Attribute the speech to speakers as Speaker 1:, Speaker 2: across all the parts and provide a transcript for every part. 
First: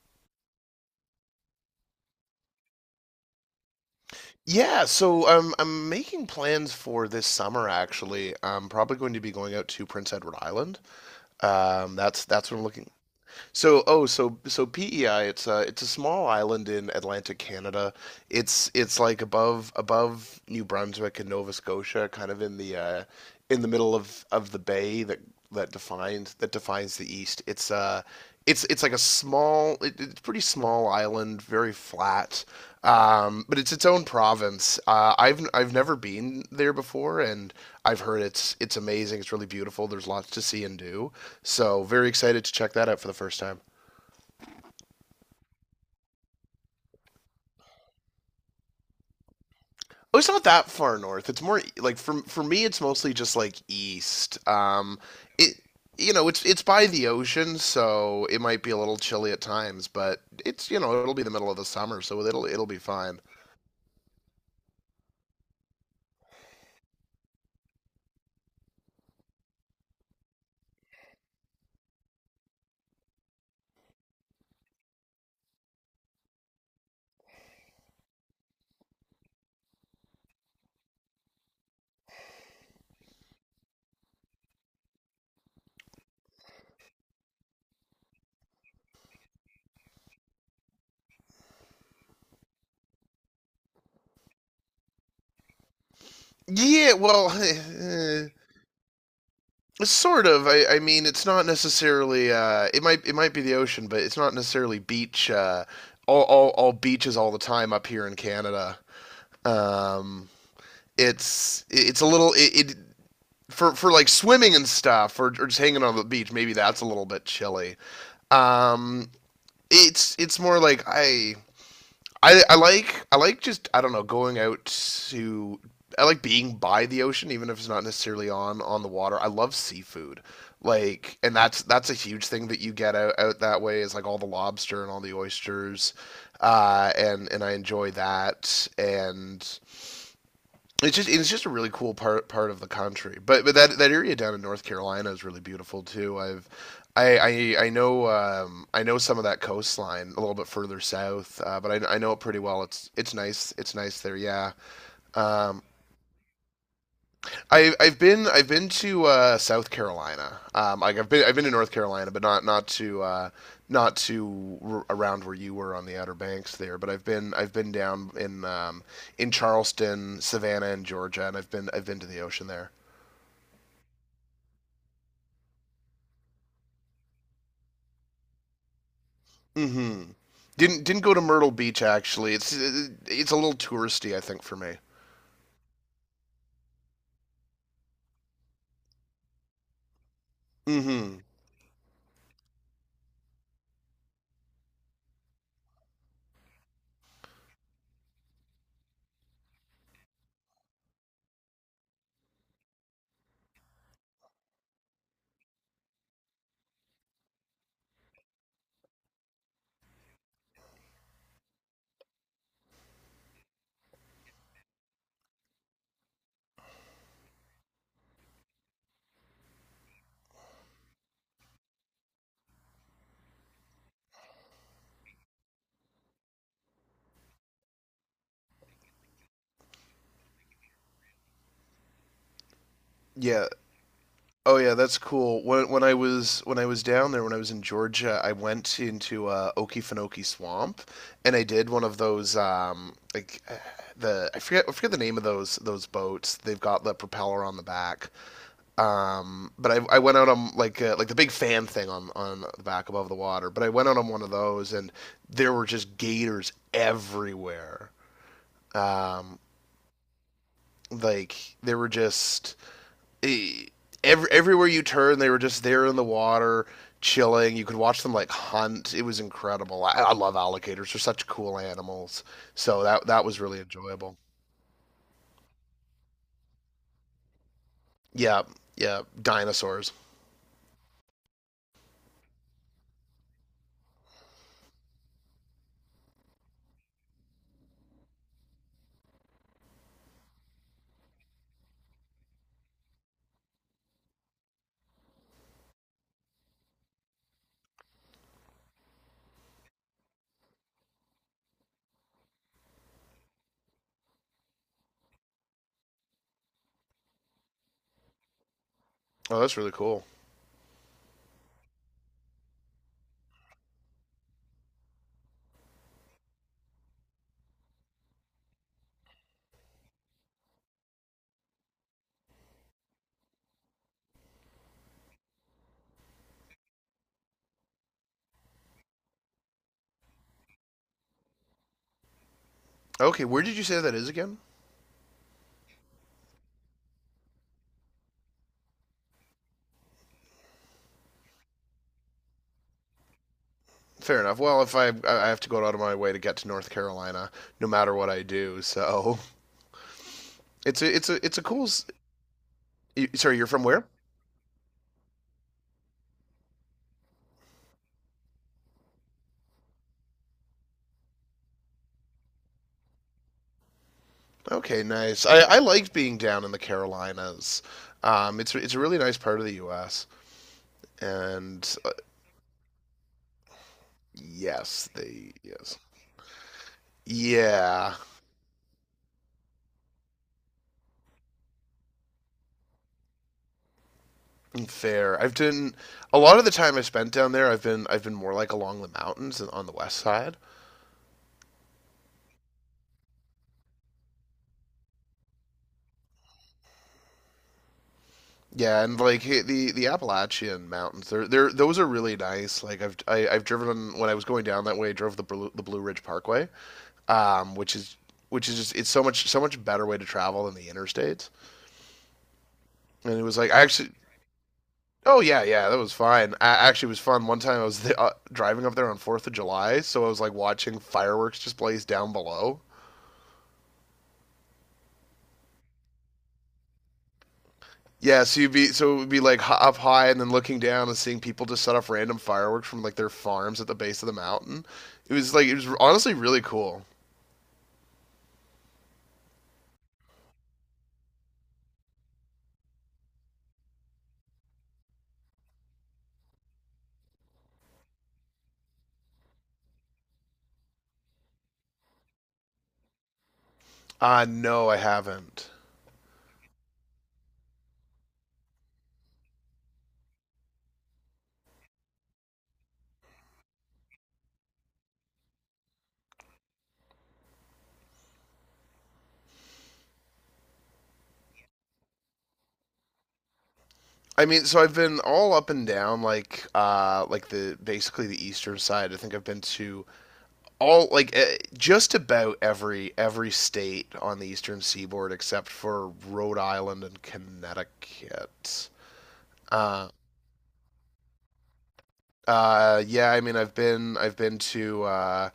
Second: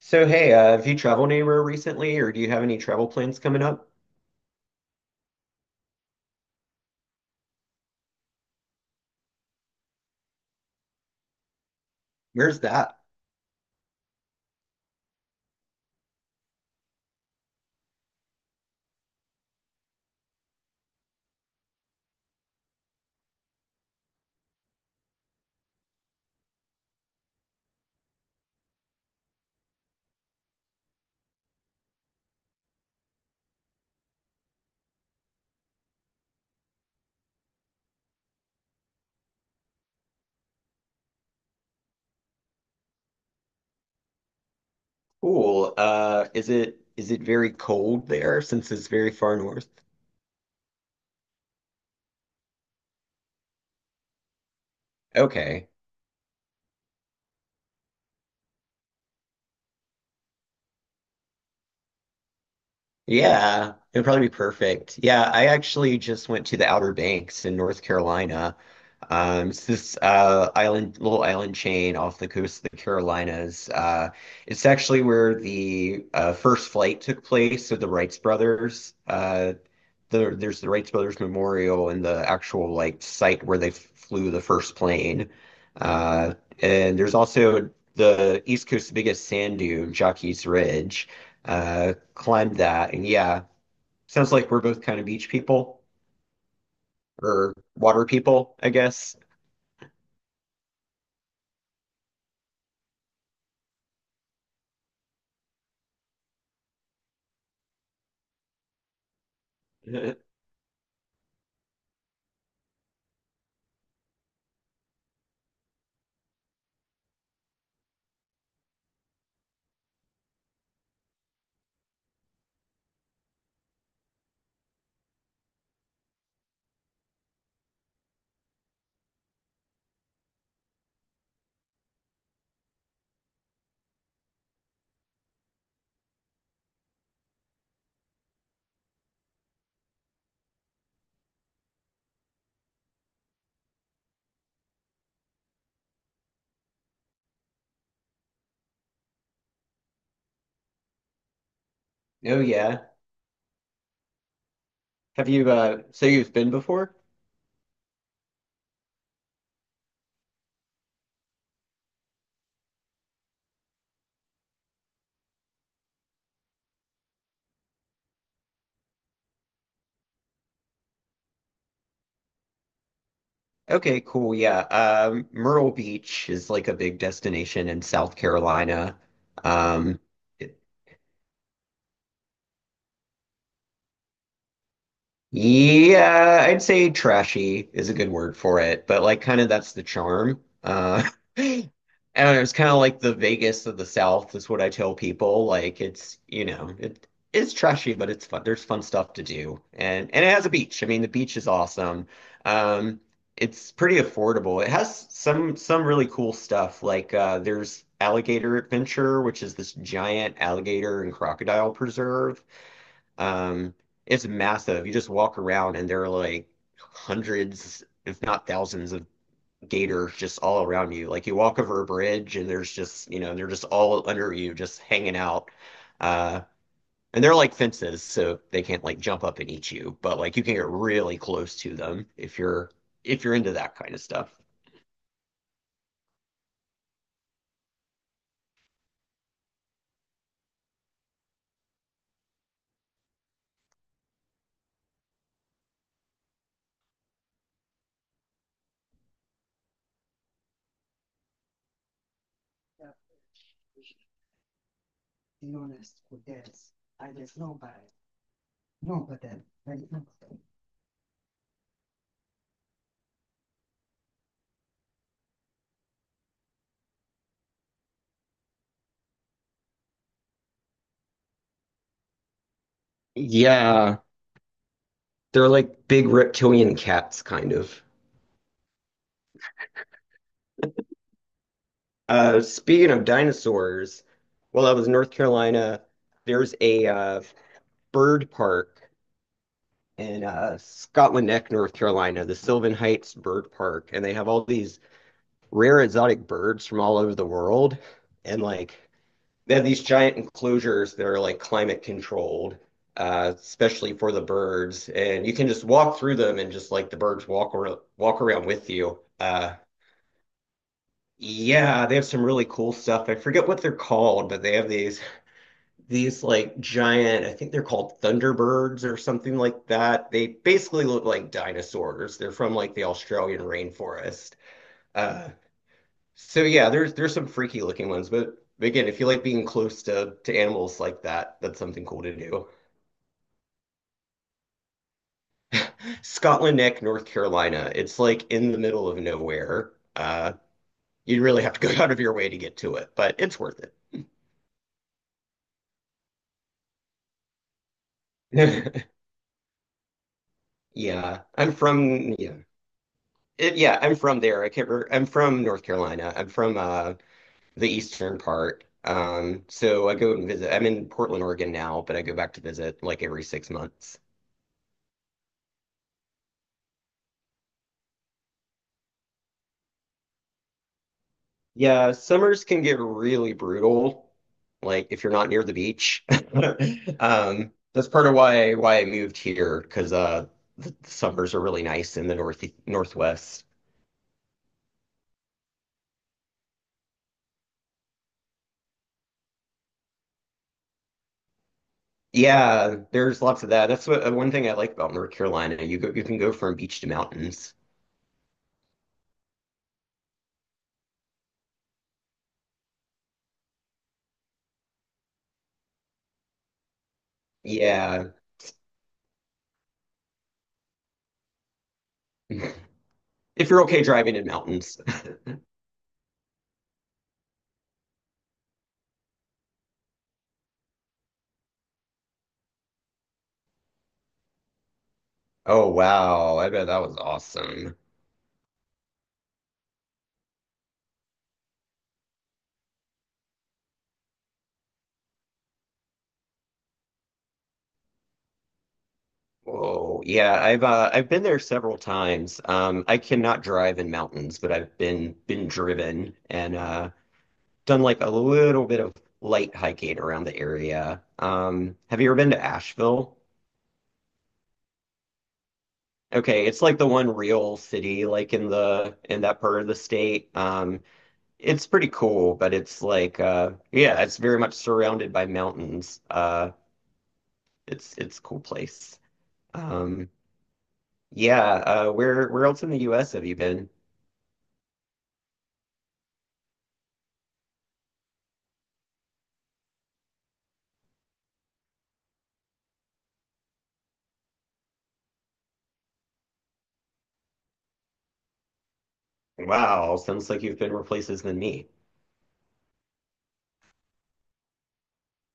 Speaker 1: So, hey, have you traveled anywhere recently, or do you have any travel plans coming up?
Speaker 2: Yeah, so I'm making plans for this summer actually. I'm probably going to be going out to Prince Edward Island. That's what
Speaker 1: Where's
Speaker 2: I'm looking.
Speaker 1: that?
Speaker 2: So PEI, it's a small island in Atlantic Canada. It's like above New Brunswick and Nova Scotia, kind of in the middle of the bay that defines the east. It's like a pretty small island, very flat. But it's its own province. I've never been there before, and I've heard it's amazing. It's really beautiful. There's lots to see and do. So very excited to check that out for the first time.
Speaker 1: Cool. Is it very cold there since it's very far north?
Speaker 2: Oh, it's not that far north. It's more like for me, it's mostly just like east. It
Speaker 1: Okay.
Speaker 2: it's by the ocean, so it might be a little chilly at times, but it'll be the middle of the summer, so it'll be fine.
Speaker 1: Yeah, it'd probably be perfect. Yeah, I actually just went to the Outer Banks in North Carolina. It's this island, little island chain off the coast of the Carolinas. It's actually where the first flight took place of the Wrights brothers. There's the Wright Brothers Memorial and the actual like site where they flew the first plane. Uh, and there's also the East Coast's biggest sand dune, Jockey's Ridge. Climbed that, and yeah, sounds like we're both kind of beach people
Speaker 2: Yeah, well,
Speaker 1: or water
Speaker 2: eh,
Speaker 1: people, I guess.
Speaker 2: sort of. I mean, it's not necessarily it might be the ocean, but it's not necessarily beach all beaches all the time up here in Canada. Um, it's a little it, it For like swimming and stuff or just hanging on the beach, maybe that's a little bit chilly. um it's more like I like just, I don't know, going out to. I like being by the ocean, even if it's not necessarily on the water. I love seafood, like, and that's a huge thing that you get out that way, is like all the lobster and all the oysters. And I enjoy that, and it's just a really cool part of the country. But that area down in North Carolina is really beautiful too. I've I I know some of that coastline a little bit further south, but I know it pretty
Speaker 1: Oh
Speaker 2: well.
Speaker 1: yeah.
Speaker 2: It's nice there. Yeah.
Speaker 1: Have you
Speaker 2: Um,
Speaker 1: so you've been before?
Speaker 2: I've been to South Carolina. I've been to North Carolina, but not around where you were on the Outer Banks there. But I've been down in Charleston, Savannah, and Georgia, and I've been to the ocean there.
Speaker 1: Okay, cool. Yeah. Myrtle Beach is like a big destination in South Carolina. Um
Speaker 2: Hmm. Didn't go to Myrtle Beach actually. It's a little touristy, I think, for me.
Speaker 1: Yeah, I'd say trashy is a good word for it, but like kind of that's the charm.
Speaker 2: Hmm.
Speaker 1: I don't know, it's kind of like the Vegas of the South is what I tell people. Like it's, you know, it's trashy, but it's fun. There's fun stuff to do. And it has a beach. I mean, the beach is awesome. Um it's pretty affordable. It has some really cool stuff. Like there's Alligator Adventure, which is this giant alligator and crocodile preserve. Um, it's massive. You just walk around and there are like hundreds, if not thousands, of gators just all around you. Like you walk over a bridge and there's just, you know, they're just all under you, just hanging out. Uh, and they're like fences, so they can't like jump up and eat you, but like you can get really close to them if you're
Speaker 2: Yeah.
Speaker 1: into that kind of stuff.
Speaker 2: Oh yeah, that's cool. When I was down there, when I was in Georgia, I went into Okefenokee Swamp, and I did one of those, like, the I forget the name of those boats. They've got the propeller on the back. But I went out on like, like the big fan thing on the back above the water. But I went out on one of those, and there were just gators everywhere. Um, like, they were just, eh, everywhere you turn, they were just there in the water, chilling. You could watch them like hunt. It was incredible. I love alligators; they're such cool animals. So that was really
Speaker 1: Yeah,
Speaker 2: enjoyable.
Speaker 1: they're like big reptilian cats, kind of.
Speaker 2: Yeah, yeah, dinosaurs.
Speaker 1: Speaking of dinosaurs, while I was in North Carolina, there's a bird park in Scotland Neck, North Carolina, the Sylvan Heights Bird Park, and they have all these rare exotic birds from all over the world, and like they have these giant enclosures that are like climate controlled, especially for the birds, and you can just walk through them and just like the birds walk around with you.
Speaker 2: Oh, that's really cool.
Speaker 1: Yeah, they have some really cool stuff. I forget what they're called, but they have these like giant, I think they're called Thunderbirds or something like that. They basically look like dinosaurs. They're from like the Australian rainforest. Uh, so yeah, there's some freaky looking ones, but again, if you like being close to animals like that, that's something cool to do.
Speaker 2: Okay, where did you say that is again?
Speaker 1: Scotland Neck, North Carolina. It's like in the middle of nowhere. You'd really have to go out of your way to get to it, but it's worth it.
Speaker 2: Fair enough. Well, if I have to go out of my way to get to North Carolina, no matter what I do, so it's a it's
Speaker 1: Yeah,
Speaker 2: a it's a
Speaker 1: I'm
Speaker 2: cool.
Speaker 1: from yeah.
Speaker 2: Sorry, you're
Speaker 1: It,
Speaker 2: from
Speaker 1: yeah,
Speaker 2: where?
Speaker 1: I'm from there. I can't remember. I'm from North Carolina. I'm from the eastern part. So I go and visit. I'm in Portland, Oregon now, but I go back to visit like every 6 months.
Speaker 2: Okay, nice. I liked being down in the Carolinas. It's a really nice part of the U.S., and
Speaker 1: Yeah, summers can get really brutal, like
Speaker 2: yes,
Speaker 1: if you're not
Speaker 2: they
Speaker 1: near the
Speaker 2: yes.
Speaker 1: beach. That's
Speaker 2: Yeah,
Speaker 1: part of why I moved here because the summers are really nice in the north northwest.
Speaker 2: fair. I've done a lot of the time I spent down there. I've been more like along the mountains and on the west side.
Speaker 1: Yeah, there's lots of that. That's what one thing I like about North Carolina. You go, you can go from beach to mountains.
Speaker 2: Yeah, and like, hey, the Appalachian Mountains, they're those are really nice. Like, I've driven on, when I was going down that way. I drove the Blue Ridge Parkway, um, which is
Speaker 1: Yeah,
Speaker 2: which is just, it's so much better way to travel than the interstates. And it was
Speaker 1: if
Speaker 2: like I
Speaker 1: you're okay
Speaker 2: actually.
Speaker 1: driving in mountains.
Speaker 2: Oh yeah, yeah, that was fine. Actually, it was fun. One time I was driving up there on Fourth of July, so I was like watching fireworks displays down below.
Speaker 1: Oh wow, I bet that was awesome.
Speaker 2: Yeah, so you'd be so it would be like up high and then looking down and seeing people just set off random fireworks from like their farms at the base of the mountain. It was honestly really cool.
Speaker 1: Whoa. Yeah, I've been there several times. I cannot drive in mountains, but I've been driven and done like a little bit of light hiking around the area. Have you ever been to Asheville?
Speaker 2: No, I haven't.
Speaker 1: Okay, it's like the one real city like in the in that part of the state. It's pretty cool, but it's like yeah, it's very much surrounded by mountains. It's a cool place. Um, Yeah, where else in the US have you been?
Speaker 2: I mean, so I've been all up and down, like, like, the basically the eastern side. I think I've been to all, like, just about every state on the eastern seaboard except for Rhode Island and Connecticut. Uh,
Speaker 1: Wow, sounds like you've been more places than me.
Speaker 2: yeah, I mean,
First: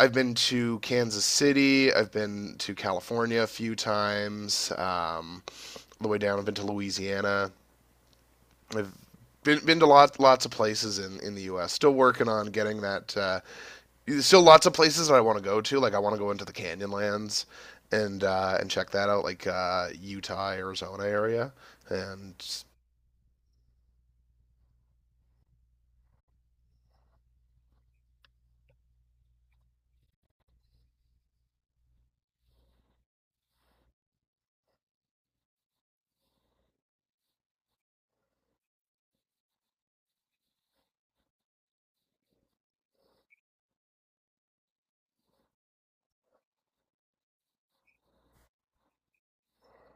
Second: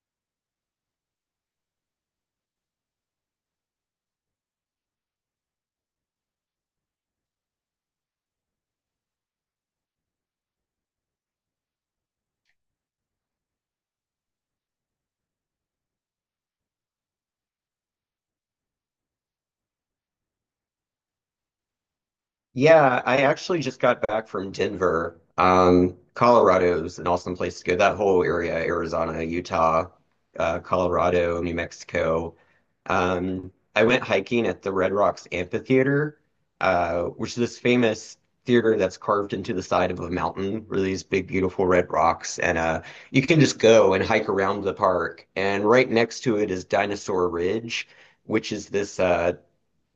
Speaker 2: I've been to Kansas City. I've been to California a few times. All the way down, I've been to Louisiana. I've been to lots of places in the U.S. Still working on getting that, there's still lots of places that I want to go to. Like, I want to go into the Canyonlands, and check that out, like, Utah, Arizona area, and
Speaker 1: Yeah, I actually just got back from Denver. Colorado's an awesome place to go. That whole area, Arizona, Utah, Colorado, New Mexico. I went hiking at the Red Rocks Amphitheater, which is this famous theater that's carved into the side of a mountain, where these big, beautiful red rocks. And you can just go and hike around the park. And right next to it is Dinosaur Ridge, which is this uh,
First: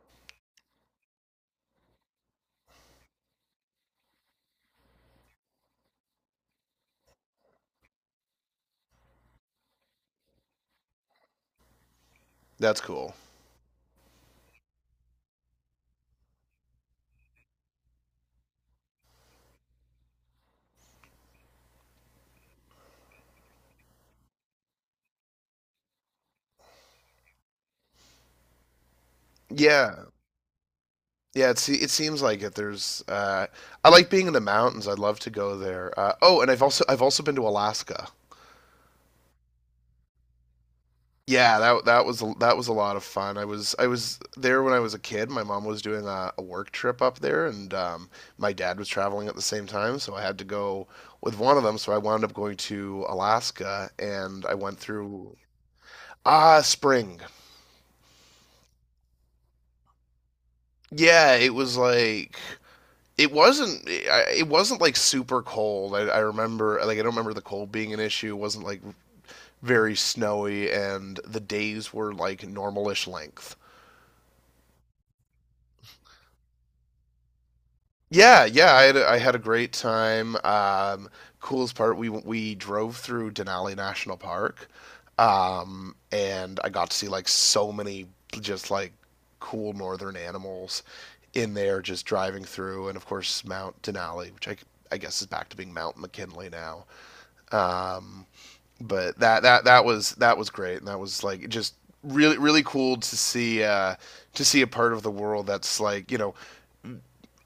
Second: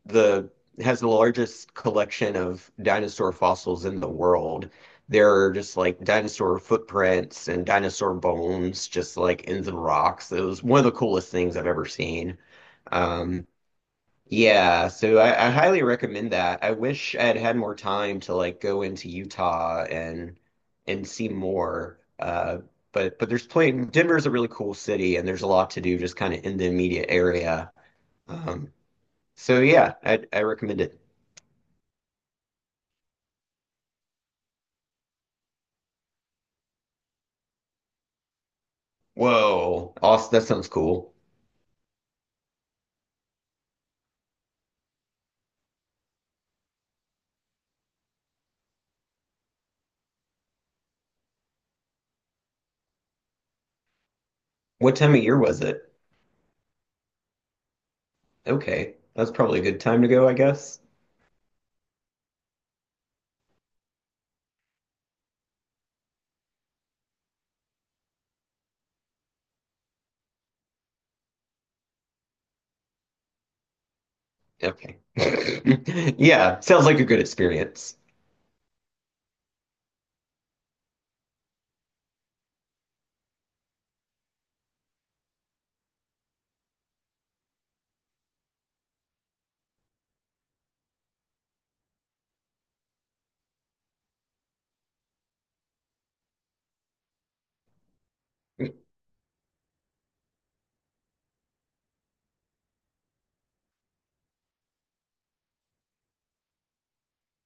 Speaker 1: the has the largest collection of dinosaur fossils in the world. There are just like dinosaur footprints and dinosaur bones just like in the rocks. It was one of the coolest things I've ever seen.
Speaker 2: that's cool.
Speaker 1: Um, yeah, so I highly recommend that. I wish I'd had more time to like go into Utah and see more. But there's plenty. Denver's a really cool city, and there's a lot to do just kind of in the immediate area. Um, so yeah,
Speaker 2: Yeah,
Speaker 1: I recommend it.
Speaker 2: yeah. It seems like it. There's I like being in the mountains. I'd love to go there. Oh, and I've also been to Alaska.
Speaker 1: Whoa. Awesome. That sounds cool.
Speaker 2: Yeah, that was a lot of fun. I was there when I was a kid. My mom was doing a work trip up there, and my dad was traveling at the same time, so I had to go with one of them. So I wound up going to Alaska, and I went
Speaker 1: What time of
Speaker 2: through
Speaker 1: year was it?
Speaker 2: spring.
Speaker 1: Okay. That's probably a good time to go, I guess.
Speaker 2: Yeah, it wasn't like super cold. I remember, like, I don't remember the cold being an issue. It wasn't like very snowy, and the days were like normalish length.
Speaker 1: Okay. Yeah, sounds like a good experience.
Speaker 2: Yeah, yeah, I had a great time. Coolest part, we drove through Denali National Park, and I got to see like so many just like cool northern animals in there just driving through, and of course Mount Denali, which I guess is back to being Mount McKinley now. Um, but that was great, and that was like just really cool to see, to see a part of the world that's like,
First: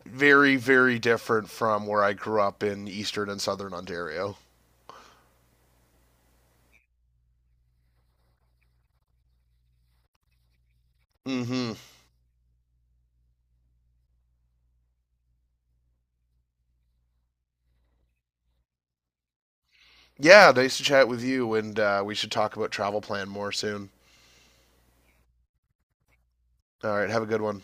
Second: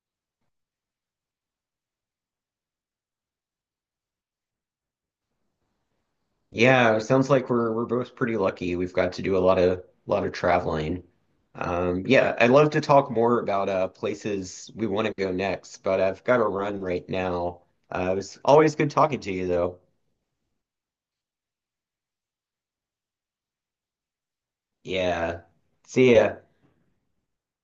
Speaker 2: very different from where I grew up in eastern and southern Ontario.
Speaker 1: Yeah, sounds like we're both pretty lucky. We've got to do a lot of traveling.
Speaker 2: Mm-hmm.
Speaker 1: Yeah, I'd love to talk more about places we want to go next, but I've got to run right now. It was always good talking to you, though.
Speaker 2: Yeah, nice to chat with you, and we should talk about travel plan more soon.
Speaker 1: Yeah. See ya.
Speaker 2: All right, have a good one.